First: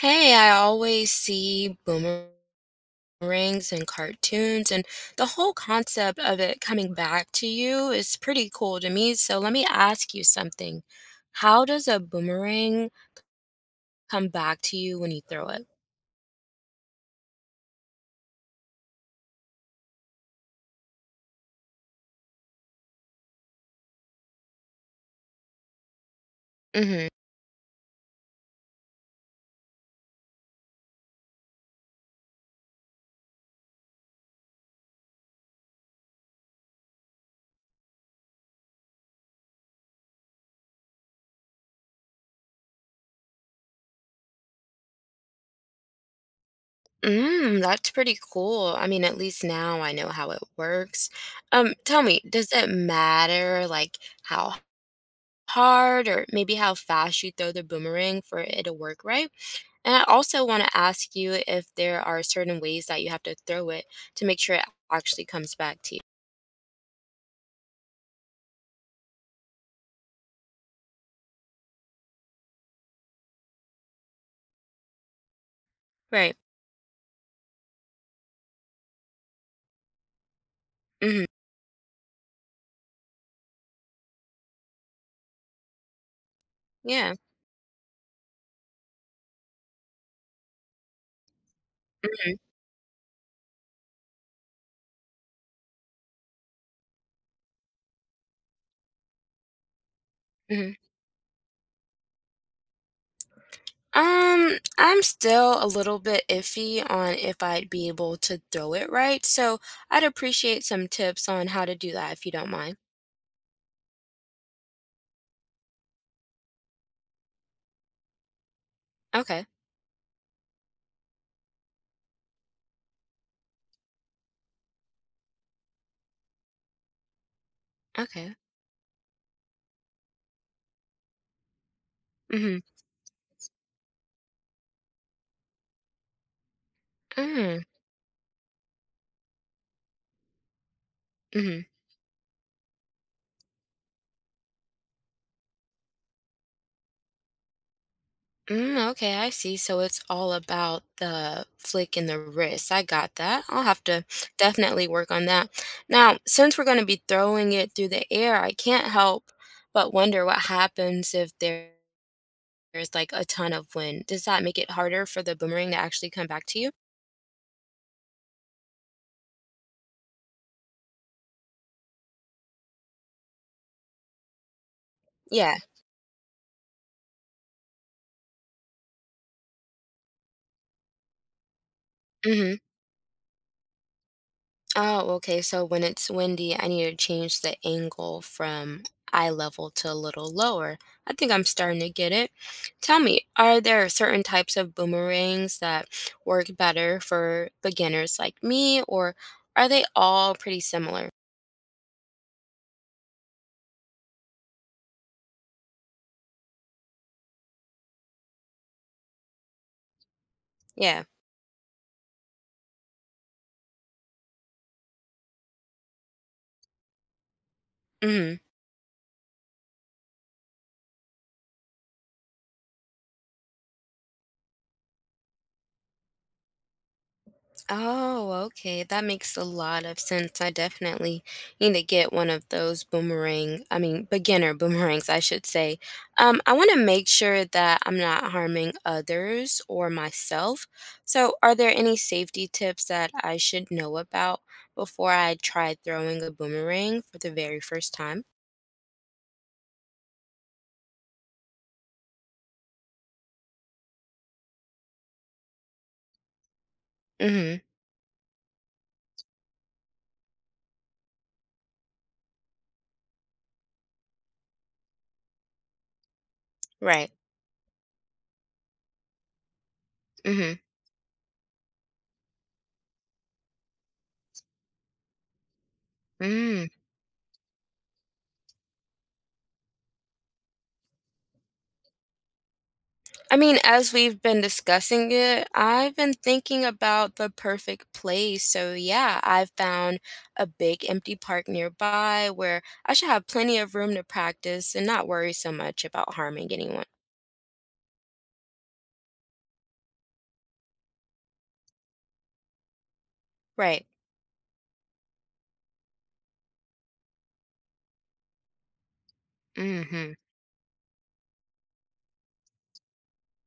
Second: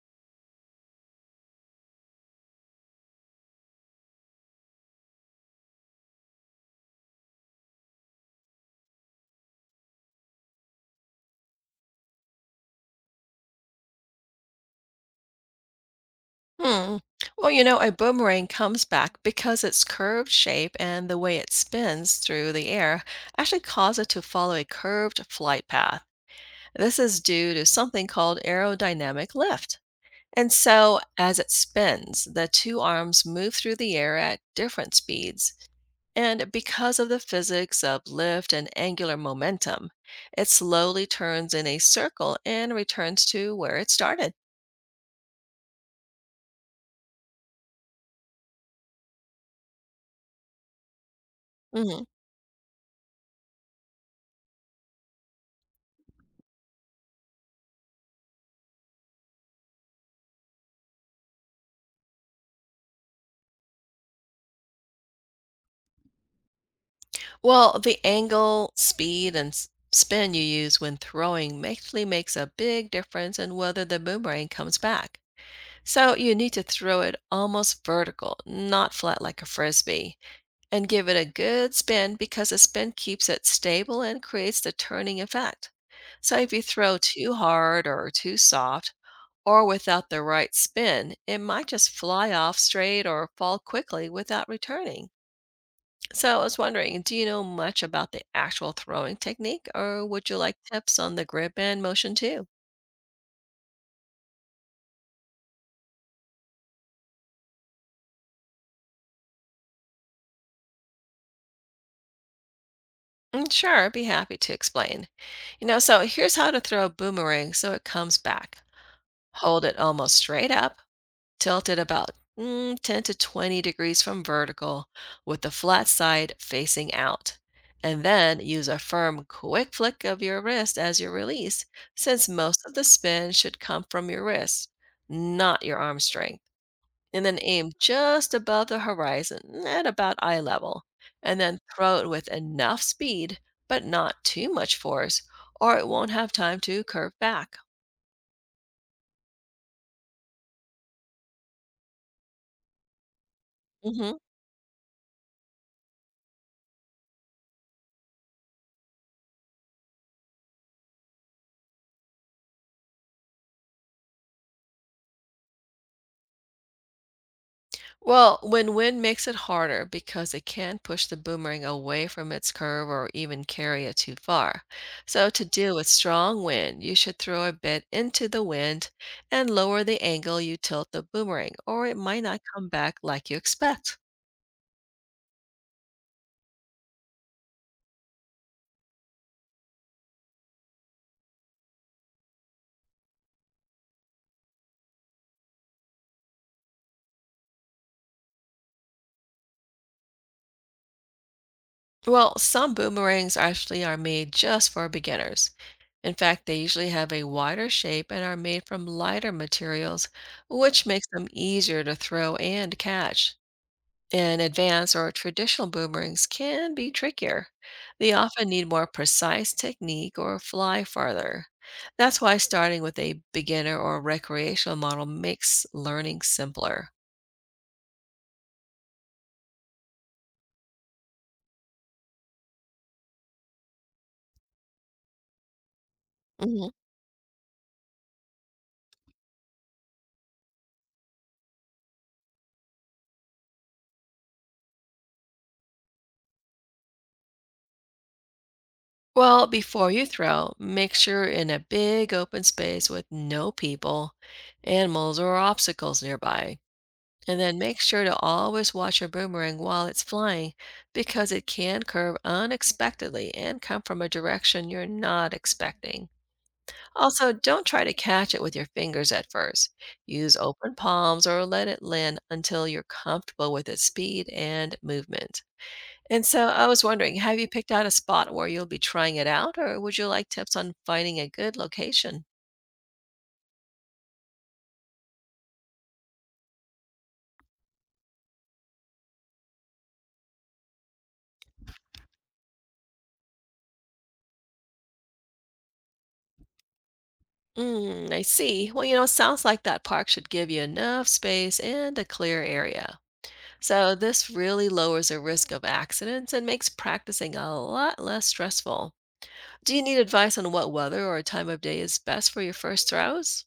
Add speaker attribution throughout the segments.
Speaker 1: Hey, I always see boomerangs in cartoons, and the whole concept of it coming back to you is pretty cool to me. So let me ask you something. How does a boomerang come back to you when you throw it?
Speaker 2: Hmm. A boomerang comes back because its curved shape and the way it spins through the air actually cause it to follow a curved flight path. This
Speaker 1: Mm-hmm.
Speaker 2: is due to something called aerodynamic lift. And so, as it spins, the two arms move through the air at different speeds. And because of the physics of lift and angular momentum, it slowly turns in a circle and returns to where it started.
Speaker 1: Mm, that's pretty cool. I mean, at least now I know how it works. Tell
Speaker 2: Mhm.
Speaker 1: me, does it matter like how hard or maybe how fast you throw the boomerang for it to work right? And I also want to ask you if there are certain ways that you have to throw it to make sure it actually comes back to you.
Speaker 2: Well, the angle, speed, and spin you use when throwing actually makes a big difference in whether the boomerang comes back. So
Speaker 1: Right.
Speaker 2: you need to throw it almost vertical, not flat like a frisbee, and give it a
Speaker 1: Mhm.
Speaker 2: good spin because a spin keeps it stable and creates the turning effect. So if you throw
Speaker 1: Yeah.
Speaker 2: too hard or too soft or without the right spin, it might just fly
Speaker 1: Mhm.
Speaker 2: off straight or fall quickly without returning. So I was wondering, do you know much about the actual throwing technique, or would you like
Speaker 1: Mhm.
Speaker 2: tips on the grip and motion too?
Speaker 1: I'm still a little bit iffy on if I'd be able to throw it right, so I'd appreciate some tips on how to do that if you don't mind.
Speaker 2: Sure, I'd be happy to explain. So here's how to throw a boomerang so it comes back.
Speaker 1: Okay.
Speaker 2: Hold it almost straight up, tilt it about 10 to 20 degrees from vertical, with the flat side facing out. And
Speaker 1: Okay.
Speaker 2: then use a firm, quick flick of your wrist as your release, since
Speaker 1: Mhm.
Speaker 2: most of the spin should come from your wrist, not your arm string, and then
Speaker 1: Mm.
Speaker 2: aim just above the horizon at about eye level, and then
Speaker 1: Mhm.
Speaker 2: throw it with enough speed, but not too much force, or it won't have time to curve back.
Speaker 1: Mm, okay, I see. So it's all about the flick and the wrist. I got that. I'll have to
Speaker 2: hmm
Speaker 1: definitely work on that. Now, since we're going to be throwing it through the air, I can't help but wonder what happens if there's like a ton of wind. Does that make it harder for the boomerang to actually come back to you?
Speaker 2: Well, when wind makes it harder because it can push the boomerang away from its curve or even carry it too far. So, to
Speaker 1: Yeah.
Speaker 2: deal with strong wind, you should throw a bit into the wind and lower the angle you tilt the boomerang, or it might not
Speaker 1: Mm-hmm.
Speaker 2: come back like you expect.
Speaker 1: Oh, okay. So when it's windy, I need to change the angle from eye level to a little lower. I think I'm starting to get it. Tell me, are there certain types of boomerangs that work better for beginners like me, or are they all pretty similar?
Speaker 2: Well, some boomerangs actually are made just for beginners. In fact, they usually have a wider shape and are made from lighter materials, which
Speaker 1: Yeah.
Speaker 2: makes them easier to throw and catch. And advanced or traditional boomerangs can be trickier. They
Speaker 1: Hmm.
Speaker 2: often need more precise technique or fly farther. That's why starting with a beginner or recreational model makes learning simpler.
Speaker 1: Oh, okay. That makes a lot of sense. I definitely need to get one of those I mean, beginner boomerangs, I should say. I want
Speaker 2: Mhm.
Speaker 1: to make sure that I'm not harming others or myself. So, are there any safety tips that I should know about before I try throwing a boomerang for the very first time?
Speaker 2: Well, before you throw, make sure you're in a big open space with no people, animals, or obstacles nearby. And then
Speaker 1: Mm-hmm.
Speaker 2: make sure to always watch your boomerang while it's flying because it can curve unexpectedly and come from a direction you're not expecting.
Speaker 1: Right.
Speaker 2: Also, don't try to catch it with your fingers at first. Use
Speaker 1: Mm-hmm.
Speaker 2: open palms or let it land until you're comfortable with its speed and movement. And so I
Speaker 1: Mm.
Speaker 2: was wondering, have you picked out a spot where you'll be trying it out, or would you like tips on finding a good location?
Speaker 1: I mean, as we've been discussing it, I've been thinking about the perfect place. So, yeah, I've found a big empty park nearby where I should have plenty of room to practice and not worry so much about harming anyone.
Speaker 2: Mm, I see. It sounds like that park should give you enough space and a clear area.
Speaker 1: Right.
Speaker 2: So this really lowers the risk of accidents and makes practicing a lot less stressful. Do you need
Speaker 1: Mhm.
Speaker 2: advice on what weather or time of day is best for your first throws?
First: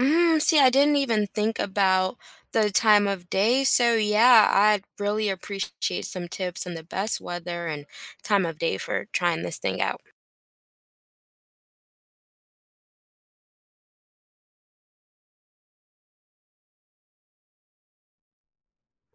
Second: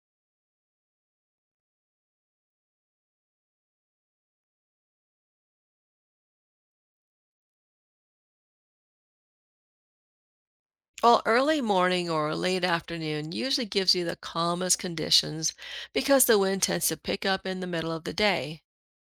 Speaker 1: Mm, see, I didn't even think about the time of day. So, yeah, I'd really appreciate some tips on the best weather and time of day for trying this thing out.
Speaker 2: Well, early morning or late afternoon usually gives you the calmest conditions because the wind tends to pick up in the middle of the day.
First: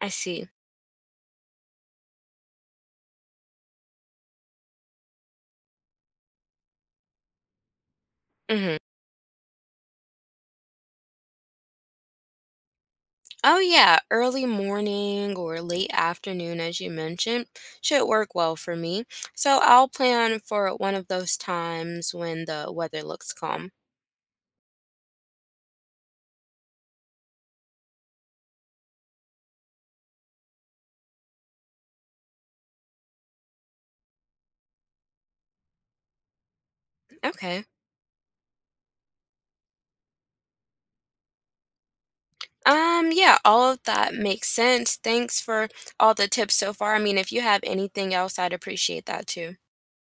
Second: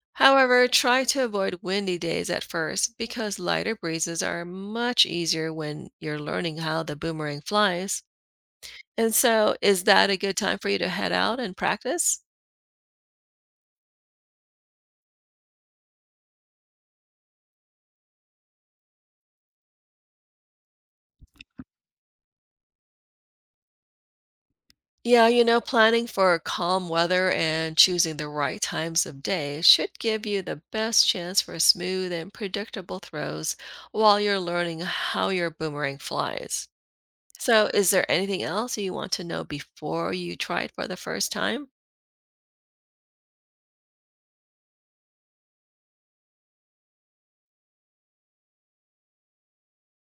Speaker 1: I see.
Speaker 2: However, try to avoid windy days at first because lighter breezes are much easier when you're learning how the boomerang flies.
Speaker 1: Mhm.
Speaker 2: And so, is that a good time for you to head out and practice?
Speaker 1: Oh yeah, early morning or late afternoon, as you mentioned, should work well for me. So I'll plan for one of those times when the weather looks calm.
Speaker 2: Planning for calm weather and choosing the right times of day should give you the best chance for smooth and predictable throws while you're learning how your boomerang flies.
Speaker 1: Okay.
Speaker 2: So, is there anything else you want to know before you try it for the first time?
Speaker 1: Yeah, all of that makes sense. Thanks for all the tips so far. I mean, if you have anything else, I'd appreciate that too.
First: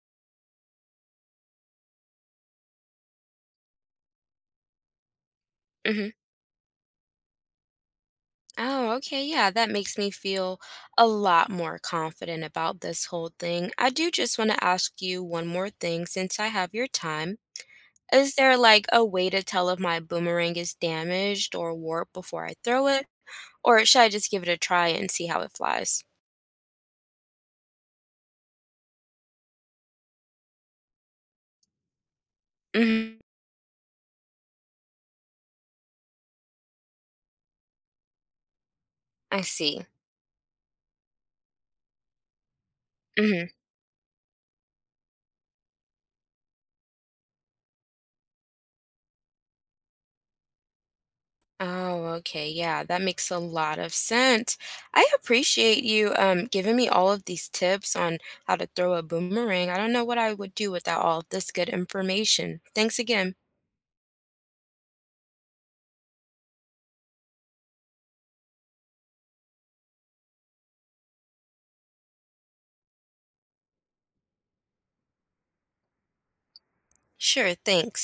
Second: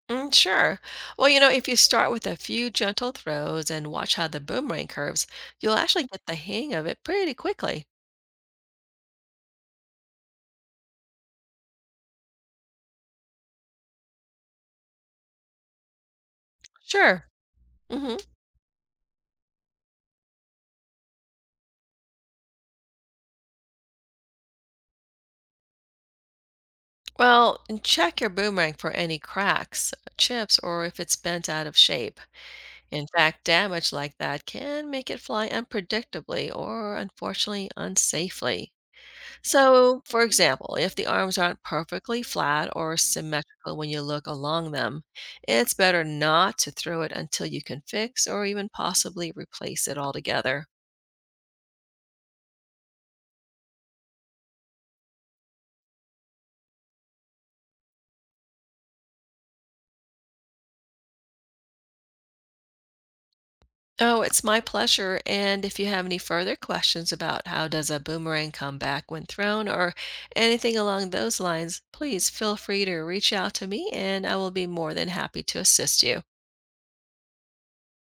Speaker 2: Mm, sure. If you start with a few gentle throws and watch how the boomerang curves, you'll actually
Speaker 1: Hmm.
Speaker 2: get the hang of it pretty quickly.
Speaker 1: Oh, okay. Yeah, that makes me feel a lot more confident about this whole thing. I do just want to ask you one more thing since I have your
Speaker 2: Sure.
Speaker 1: time.
Speaker 2: hmm
Speaker 1: Is there like a way to tell if my boomerang is damaged or warped before I throw it? Or should I just give it a try and see how it flies?
Speaker 2: Well, and check your boomerang for any cracks, chips, or if it's bent out of shape. In
Speaker 1: Hmm.
Speaker 2: fact, damage like that can make it fly unpredictably or unfortunately unsafely.
Speaker 1: I see.
Speaker 2: So, for example, if the arms aren't perfectly flat or
Speaker 1: Hmm.
Speaker 2: symmetrical when you look along them, it's better not to throw it until you can fix or even possibly replace it altogether.
Speaker 1: Oh, okay. Yeah, that makes a lot of sense. I appreciate you giving me all of these tips on how to throw a boomerang. I don't know what I would do without all of this good information. Thanks again.
Speaker 2: Oh, it's my pleasure. And if you have any further questions about how does a boomerang come back when thrown or anything along those lines, please feel free to reach out to me and I will be more than happy to assist you.
Speaker 1: Sure, thanks.